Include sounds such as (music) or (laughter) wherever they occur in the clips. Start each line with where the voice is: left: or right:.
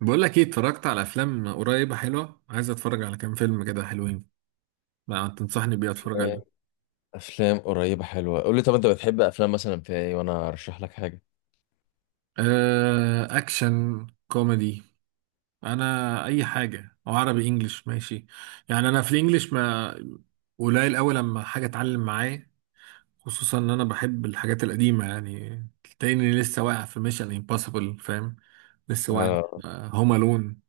right: بقول لك ايه، اتفرجت على افلام قريبه حلوه. عايز اتفرج على كام فيلم كده حلوين. ما تنصحني بيه اتفرج عليه؟
left: افلام قريبه حلوه، قول لي طب انت بتحب افلام مثلا في ايه وانا ارشح لك حاجه.
right: آه، اكشن كوميدي. انا اي حاجه، او عربي انجليش ماشي. يعني انا في الانجليش ما قليل قوي، لما حاجه اتعلم معايا. خصوصا ان انا بحب الحاجات القديمه، يعني تلاقيني لسه واقع في ميشن امبوسيبل، فاهم؟ لسه واقع.
left: اه،
right: هوم الون.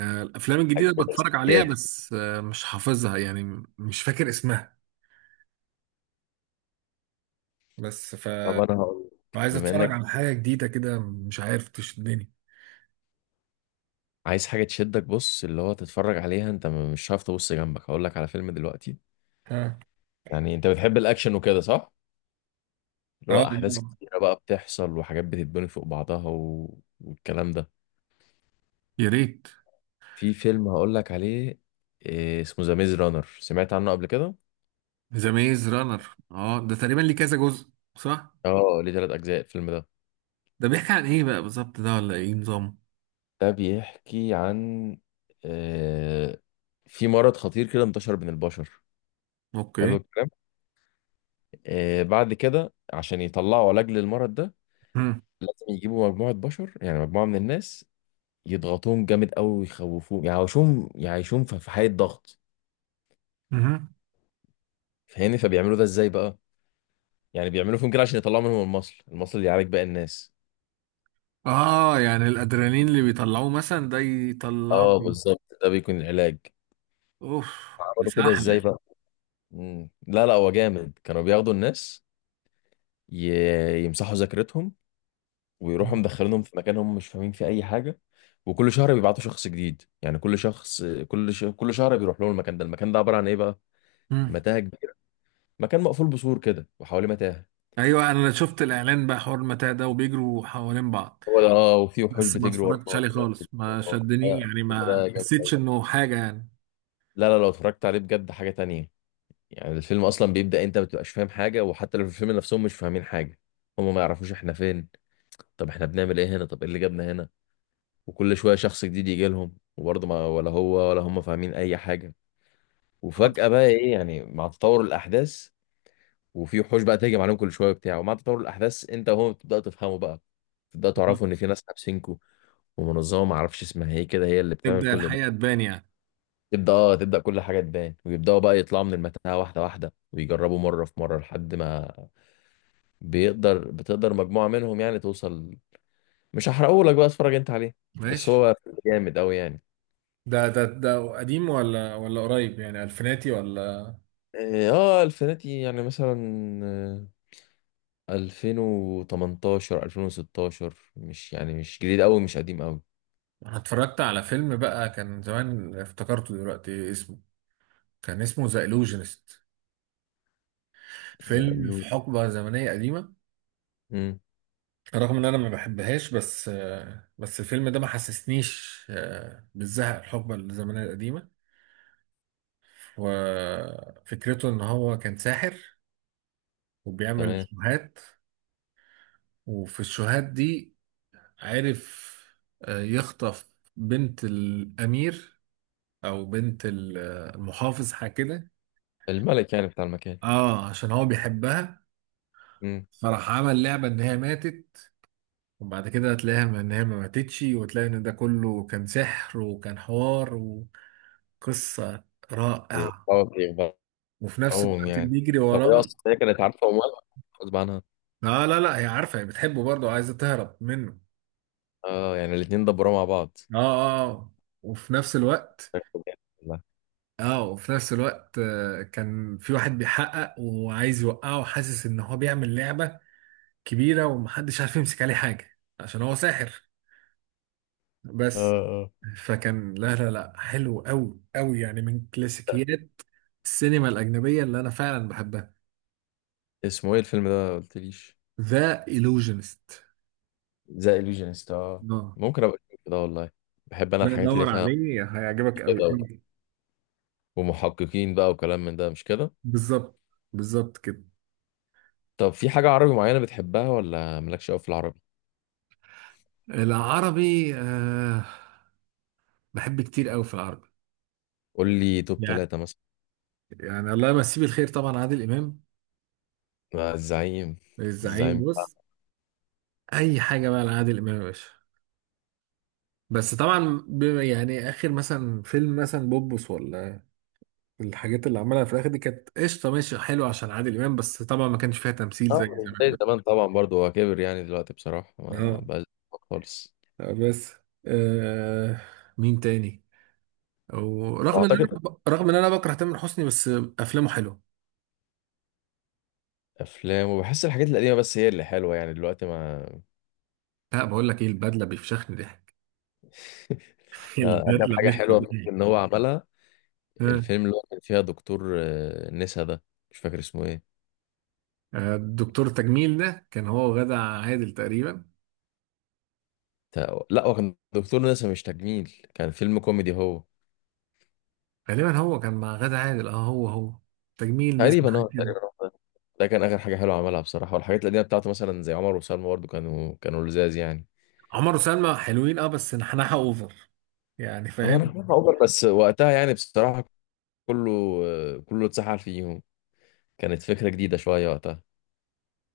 right: الافلام
left: حاجه
right: الجديده بتفرج عليها،
left: اساسيات.
right: بس مش حافظها، يعني مش فاكر اسمها. بس.
left: طب انا هقول لك
right: عايز
left: بما
right: اتفرج
left: انك
right: على حاجه جديده كده، مش عارف تشدني.
left: عايز حاجه تشدك، بص اللي هو تتفرج عليها انت مش هتعرف تبص جنبك. هقول لك على فيلم دلوقتي.
right: ها.
left: يعني انت بتحب الاكشن وكده، صح؟ اللي
right: اه،
left: هو احداث
right: آه.
left: كتيره بقى بتحصل وحاجات بتتبني فوق بعضها والكلام ده.
right: يا ريت.
left: في فيلم هقول لك عليه، إيه اسمه؟ ذا ميز رانر، سمعت عنه قبل كده؟
right: ذا ميز رانر، اه، ده تقريبا ليه كذا جزء، صح؟
left: اه، ليه ثلاث اجزاء الفيلم ده.
right: ده بيحكي عن ايه بقى بالظبط؟ ده ولا ايه نظام؟
left: ده بيحكي عن آه، في مرض خطير كده انتشر بين البشر. حلو
right: اوكي.
left: الكلام. بعد كده عشان يطلعوا علاج للمرض ده
right: مم.
left: لازم يجيبوا مجموعة بشر، يعني مجموعة من الناس يضغطوهم جامد قوي ويخوفوهم، يعيشوهم في حالة ضغط.
right: مهم.
left: فاهمني؟ فبيعملوا ده ازاي بقى؟ يعني بيعملوا فيهم كده عشان يطلعوا منهم المصل، المصل اللي يعالج باقي الناس.
right: اه، يعني الادرينالين اللي بيطلعوه مثلا ده يطلعه.
left: اه بالظبط، ده بيكون العلاج.
right: اوف. ده
left: عملوا كده ازاي
right: سحله.
left: بقى؟ مم. لا لا، هو جامد. كانوا بياخدوا الناس، يمسحوا ذاكرتهم ويروحوا مدخلينهم في مكان هم مش فاهمين فيه اي حاجه. وكل شهر بيبعتوا شخص جديد، يعني كل شخص كل شهر بيروح لهم. المكان ده، المكان ده عباره عن ايه بقى؟
right: مم.
left: متاهه كبيره. مكان مقفول بسور كده وحواليه متاهه.
right: ايوه، انا شفت الاعلان بقى حوار المتاع ده، وبيجروا حوالين بعض.
left: هو ده، اه، وفي وحوش
right: بس ما
left: بتجري
right: اتفرجتش
left: وراهم
right: عليه
left: وناس بتجري
right: خالص، ما
left: وراهم.
right: شدني، يعني
left: الفيلم
right: ما
left: ده جامد
right: حسيتش
left: أوي.
right: انه حاجه.
left: لا لا، لو اتفرجت عليه بجد حاجه تانية. يعني الفيلم اصلا بيبدا انت ما بتبقاش فاهم حاجه، وحتى لو في الفيلم نفسهم مش فاهمين حاجه. هم ما يعرفوش احنا فين، طب احنا بنعمل ايه هنا؟ طب ايه اللي جابنا هنا؟ وكل شويه شخص جديد يجي لهم وبرضه ما ولا هو ولا هم فاهمين اي حاجه.
right: يعني
left: وفجأة بقى ايه؟ يعني مع تطور الأحداث وفي وحوش بقى تهجم عليهم كل شوية وبتاع، ومع تطور الأحداث أنت وهو بتبدأ تفهموا بقى، تبدأ تعرفوا إن في ناس حابسينكوا، ومنظمة معرفش اسمها ايه كده هي اللي بتعمل
right: تبدأ
left: كل ده.
right: الحقيقة تبان، يعني.
left: تبدأ، اه، تبدأ كل حاجة تبان، ويبدأوا بقى يطلعوا من المتاهة واحدة واحدة، ويجربوا مرة في مرة لحد ما بيقدر، بتقدر مجموعة منهم يعني توصل. مش هحرقه لك بقى، اتفرج أنت عليه. بس
right: ماشي.
left: هو جامد أوي يعني.
right: ده قديم ولا قريب، يعني ألفيناتي، ولا؟
left: اه، الفناتي يعني مثلا. آه، 2018 2016، مش يعني مش جديد قوي مش قديم قوي.
right: أنا اتفرجت على فيلم بقى كان زمان، افتكرته دلوقتي، اسمه كان اسمه ذا إلوجينست. فيلم في
left: زعلوك.
right: حقبة زمنية قديمة.
left: امم.
right: رغم إن أنا ما بحبهاش، بس الفيلم ده ما حسسنيش بالزهق الحقبة الزمنية القديمة. وفكرته إن هو كان ساحر، وبيعمل
left: تمام.
right: شوهات. وفي الشوهات دي عرف يخطف بنت الأمير، أو بنت المحافظ، حاجة كده.
left: الملك يعني بتاع المكان.
right: اه، عشان هو بيحبها.
left: امم.
right: فراح عمل لعبة إن هي ماتت، وبعد كده هتلاقيها إن هي ما ماتتش، وتلاقي إن ده كله كان سحر وكان حوار، وقصة رائعة.
left: بيخبعوهم
right: وفي نفس الوقت
left: يعني.
right: بيجري
left: طب هي
right: وراه.
left: اصلا هي كانت عارفه ومالها، غصب عنها؟
right: اه، لا، لا، هي عارفة، هي بتحبه برضه وعايزة تهرب منه.
left: اه، يعني الاتنين دبروا مع بعض.
right: اه، اه، آه. وفي نفس الوقت
left: والله.
right: كان في واحد بيحقق، وعايز يوقعه، وحاسس ان هو بيعمل لعبة كبيرة ومحدش عارف يمسك عليه حاجة عشان هو ساحر،
left: اه
right: بس.
left: اه.
right: فكان لا، لا، لا، حلو قوي قوي، يعني من كلاسيكيات السينما الأجنبية اللي أنا فعلا بحبها.
left: اسمه ايه الفيلم ده؟ ما قلتليش.
right: ذا إيلوجينست.
left: ذا illusionist، اه.
right: اه.
left: ممكن ابقى اشوف ده والله. بحب انا
right: لا،
left: الحاجات اللي
right: دور
left: فيها
right: عليه، هيعجبك قوي
left: كده،
right: قوي.
left: ومحققين بقى وكلام من ده، مش كده؟
right: بالظبط. بالظبط كده.
left: طب في حاجه عربي معينه بتحبها ولا مالكش قوي في العربي؟
right: العربي، آه، بحب كتير قوي في العربي.
left: قول لي توب
right: يعني
left: ثلاثة مثلا.
right: يعني الله يمسيه بالخير، طبعا عادل إمام.
left: مع الزعيم.
right: الزعيم،
left: الزعيم
right: بص.
left: بتاع.
right: اي حاجه بقى لعادل امام يا باشا. بس طبعا يعني اخر مثلا فيلم مثلا بوبس، ولا الحاجات اللي عملها في الاخر دي، كانت قشطه ماشي حلوه عشان عادل امام، بس طبعا ما كانش فيها تمثيل زي
left: من
right: زمان،
left: زي
right: بس.
left: زمان طبعا برضو، هو كبر يعني دلوقتي بصراحة، ما
right: اه.
left: بقاش خالص.
right: بس. آه. مين تاني؟ او
left: واعتقد
right: رغم ان انا بكره تامر حسني، بس افلامه حلوه.
left: افلام، وبحس الحاجات القديمة بس هي اللي حلوة، يعني دلوقتي ما.
right: لا، بقول لك ايه، البدله بيفشخني ضحك.
left: (laughs)
right: (laughs)
left: يعني اخر
right: البدله
left: حاجة
right: مش
left: حلوة
right: طبيعي.
left: ان هو عملها
right: ها؟
left: الفيلم اللي هو كان فيها دكتور، نسا ده، مش فاكر اسمه ايه.
right: الدكتور تجميل ده كان هو وغادة عادل تقريبا.
left: لا هو كان دكتور نسا مش تجميل، كان فيلم كوميدي هو.
right: غالبا هو كان مع غادة عادل، اه، هو هو، تجميل نسمة
left: تقريبا،
right: حاجة
left: اه،
right: كده.
left: تقريبا هو ده. ده كان اخر حاجة حلوة عملها بصراحة. والحاجات القديمة بتاعته مثلا زي عمر وسلمى برضو، كانوا لزاز يعني.
right: عمر وسلمى حلوين، اه، بس نحنحة اوفر، يعني،
left: هو انا
right: فاهم.
left: شايفها اوفر بس وقتها يعني بصراحه، كله كله اتسحل فيهم. كانت فكره جديده شويه وقتها.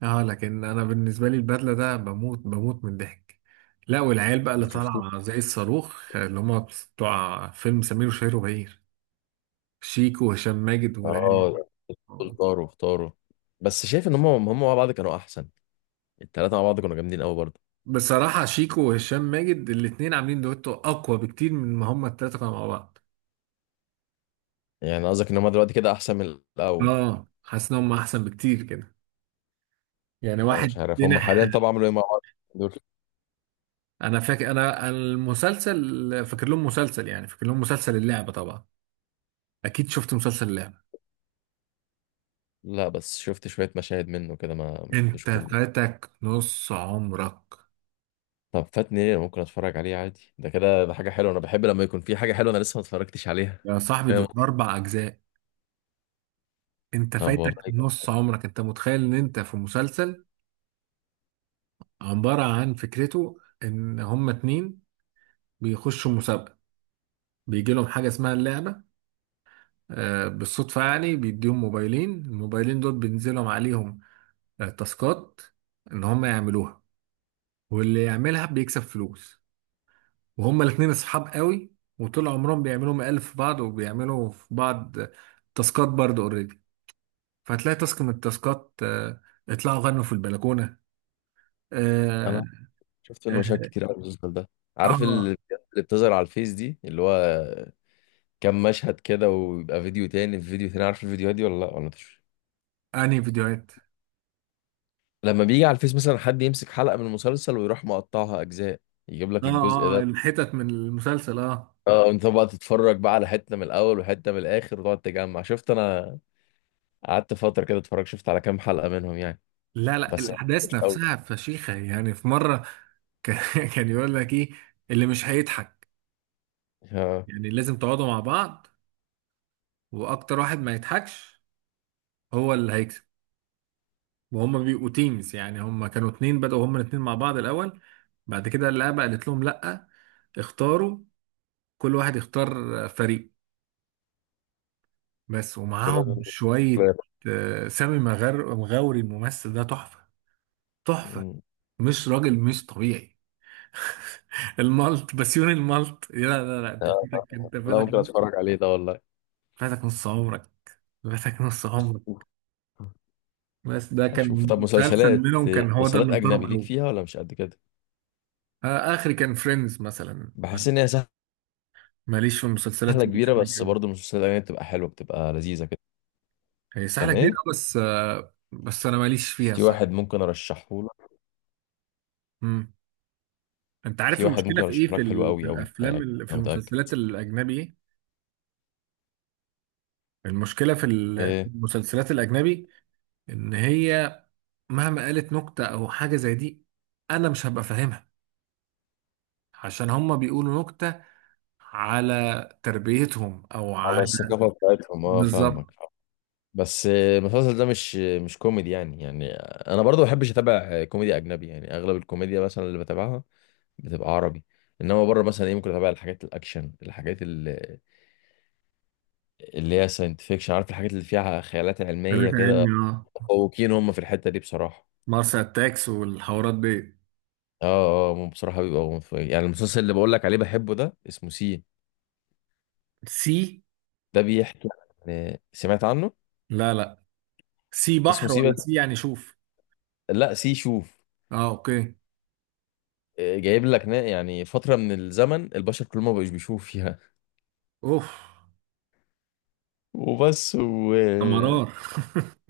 right: اه، لكن انا بالنسبة لي البدلة ده بموت بموت من الضحك. لا، والعيال بقى اللي
left: ما شفتوش.
right: طالعة زي الصاروخ اللي هم بتوع فيلم سمير وشهير وبهير، شيكو وهشام ماجد والعيال.
left: اه، دول طاروا، اختاروا. بس شايف ان هم مع بعض كانوا احسن. التلاته مع بعض كانوا جامدين قوي برضه.
right: بصراحة شيكو وهشام ماجد الاتنين عاملين دويتو أقوى بكتير من ما هما التلاتة كانوا مع بعض.
left: يعني قصدك ان هم دلوقتي كده احسن من الاول؟
right: اه، حاسس إن هما أحسن بكتير كده، يعني
left: انا مش
right: واحد
left: عارف هم
right: جنح.
left: حاليا طبعا عملوا ايه مع بعض دول.
right: انا فاكر انا المسلسل فاكر لهم مسلسل، يعني فاكر لهم مسلسل اللعبة طبعا. اكيد شفت مسلسل اللعبة.
left: لا، بس شفت شويه مشاهد منه كده، ما شفتوش
right: انت
left: كله.
right: فاتك نص عمرك.
left: طب فاتني ليه؟ أنا ممكن اتفرج عليه عادي، ده كده ده حاجه حلوه. انا بحب لما يكون في حاجه حلوه انا لسه ما اتفرجتش عليها.
right: يا صاحبي،
left: فاهم.
right: دول 4 اجزاء. انت
left: طب
right: فايتك
left: والله جامد.
right: نص عمرك. انت متخيل ان انت في مسلسل عبارة عن، فكرته ان هما اتنين بيخشوا مسابقة، بيجي لهم حاجة اسمها اللعبة. بالصدفة، يعني بيديهم موبايلين، الموبايلين دول بينزلهم عليهم تاسكات ان هما يعملوها، واللي يعملها بيكسب فلوس. وهما الاتنين اصحاب قوي، وطول عمرهم بيعملوا مقالب في بعض، وبيعملوا في بعض تاسكات برضه اوريدي. فهتلاقي تاسك من التاسكات، اطلعوا غنوا في البلكونة. اه.
left: انا شفت منه
right: اه،
left: مشاهد كتير قوي المسلسل ده. عارف
right: آه،
left: اللي بتظهر على الفيس دي، اللي هو كام مشهد كده ويبقى فيديو تاني في فيديو تاني؟ عارف الفيديوهات دي ولا لا، ولا مش؟
right: انهي فيديوهات؟
left: لما بيجي على الفيس مثلا حد يمسك حلقة من المسلسل ويروح مقطعها أجزاء، يجيب لك
right: اه،
left: الجزء
right: اه، آه،
left: ده.
right: الحتت من المسلسل، اه.
left: اه، انت بقى تتفرج بقى على حتة من الأول وحتة من الآخر وتقعد تجمع. شفت أنا قعدت فترة كده اتفرج، شفت على كام حلقة منهم يعني.
right: لا، لا،
left: بس أنا
right: الاحداث
left: مش قوي.
right: نفسها فشيخة، يعني في مرة كان. (laughs) كان يقول لك ايه، اللي مش هيضحك،
left: اه.
right: يعني لازم تقعدوا مع بعض، واكتر واحد ما يضحكش هو اللي هيكسب. وهم بيبقوا تيمز، يعني هم كانوا اتنين بدأوا هم الاتنين مع بعض الأول، بعد كده اللعبة قالت لهم لأ، اختاروا، كل واحد يختار فريق، بس. ومعاهم
left: ولازم-
right: شوية سامي مغاوري. الممثل ده تحفة، تحفة، مش راجل، مش طبيعي. (laughs) المالت بسيون المالت، لا، لا، لا، انت فاتك،
left: لا ممكن اتفرج عليه ده والله.
right: فاتك نص عمرك، فاتك نص عمرك. بس ده
left: اشوف.
right: كان
left: طب
right: مسلسل
left: مسلسلات،
right: منهم، كان هو ده
left: مسلسلات
right: اللي محترم
left: اجنبي ليك
right: قوي.
left: فيها ولا مش قد كده؟
right: اخري كان فريندز مثلا.
left: بحس ان هي
right: ماليش في المسلسلات
left: سهله كبيره بس
right: الأجنبية،
left: برضه المسلسلات الاجنبي بتبقى حلوه، بتبقى لذيذه كده.
right: هي سهلة
left: كان
right: كبيرة،
left: ايه؟
right: بس أنا ماليش فيها،
left: في
right: صح.
left: واحد ممكن ارشحه لك.
right: مم. أنت عارف
left: في واحد
right: المشكلة
left: ممكن
right: في إيه؟
left: ارشحه
right: في,
left: لك حلو
right: ال... في
left: قوي قوي،
right: الأفلام
left: هيعجبك
right: ال... في
left: انا متاكد.
right: المسلسلات الأجنبي إيه؟ المشكلة في في
left: ايه،
right: المسلسلات الأجنبي إن هي مهما قالت نكتة أو حاجة زي دي، أنا مش هبقى فاهمها، عشان هما بيقولوا نكتة على تربيتهم، أو
left: على
right: على.
left: الثقافه بتاعتهم، اه،
right: بالظبط.
left: فاهمك. بس المسلسل ده مش كوميدي يعني انا برضه ما بحبش اتابع كوميدي اجنبي، يعني اغلب الكوميديا مثلا اللي بتابعها بتبقى عربي. انما بره مثلا ايه، ممكن اتابع الحاجات الاكشن، الحاجات اللي هي ساينتفيكشن، عارف الحاجات اللي فيها خيالات علمية
right: ثلاثة
left: كده.
right: علمي، أه،
left: متفوقين هم في الحتة دي بصراحة.
right: مارس أتاكس والحوارات دي.
left: اه اه، هم بصراحة بيبقوا متفوقين. يعني المسلسل اللي بقول لك عليه بحبه ده اسمه سي.
right: سي؟
left: ده بيحكي عن، سمعت عنه؟
right: لا، لا. سي
left: اسمه
right: بحر
left: سي
right: ولا
left: بس.
right: سي يعني شوف؟
left: لا، سي شوف.
right: اه، اوكي.
left: جايب لك يعني فترة من الزمن البشر كلهم ما بقوش بيشوفوا فيها.
right: اوف.
left: (laughs) وبس
right: ده مرار.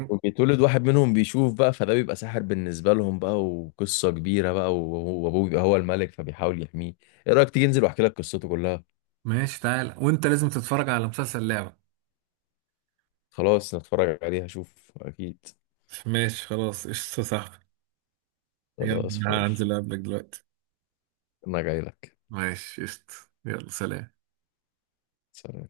left: وبيتولد واحد منهم بيشوف بقى، فده بيبقى ساحر بالنسبة لهم بقى وقصة كبيرة بقى. وابوه بيبقى هو الملك فبيحاول يحميه. ايه رأيك تيجي انزل واحكي لك قصته كلها؟
right: (laughs) ماشي، تعالى، وانت لازم تتفرج على مسلسل لعبة.
left: خلاص نتفرج عليها اشوف اكيد.
right: ماشي خلاص، قشطة يا صاحبي. يلا،
left: خلاص فل.
right: انا هنزل اقابلك دلوقتي.
left: انا جاي لك.
right: ماشي قشطة. يلا، سلام.
left: سلام.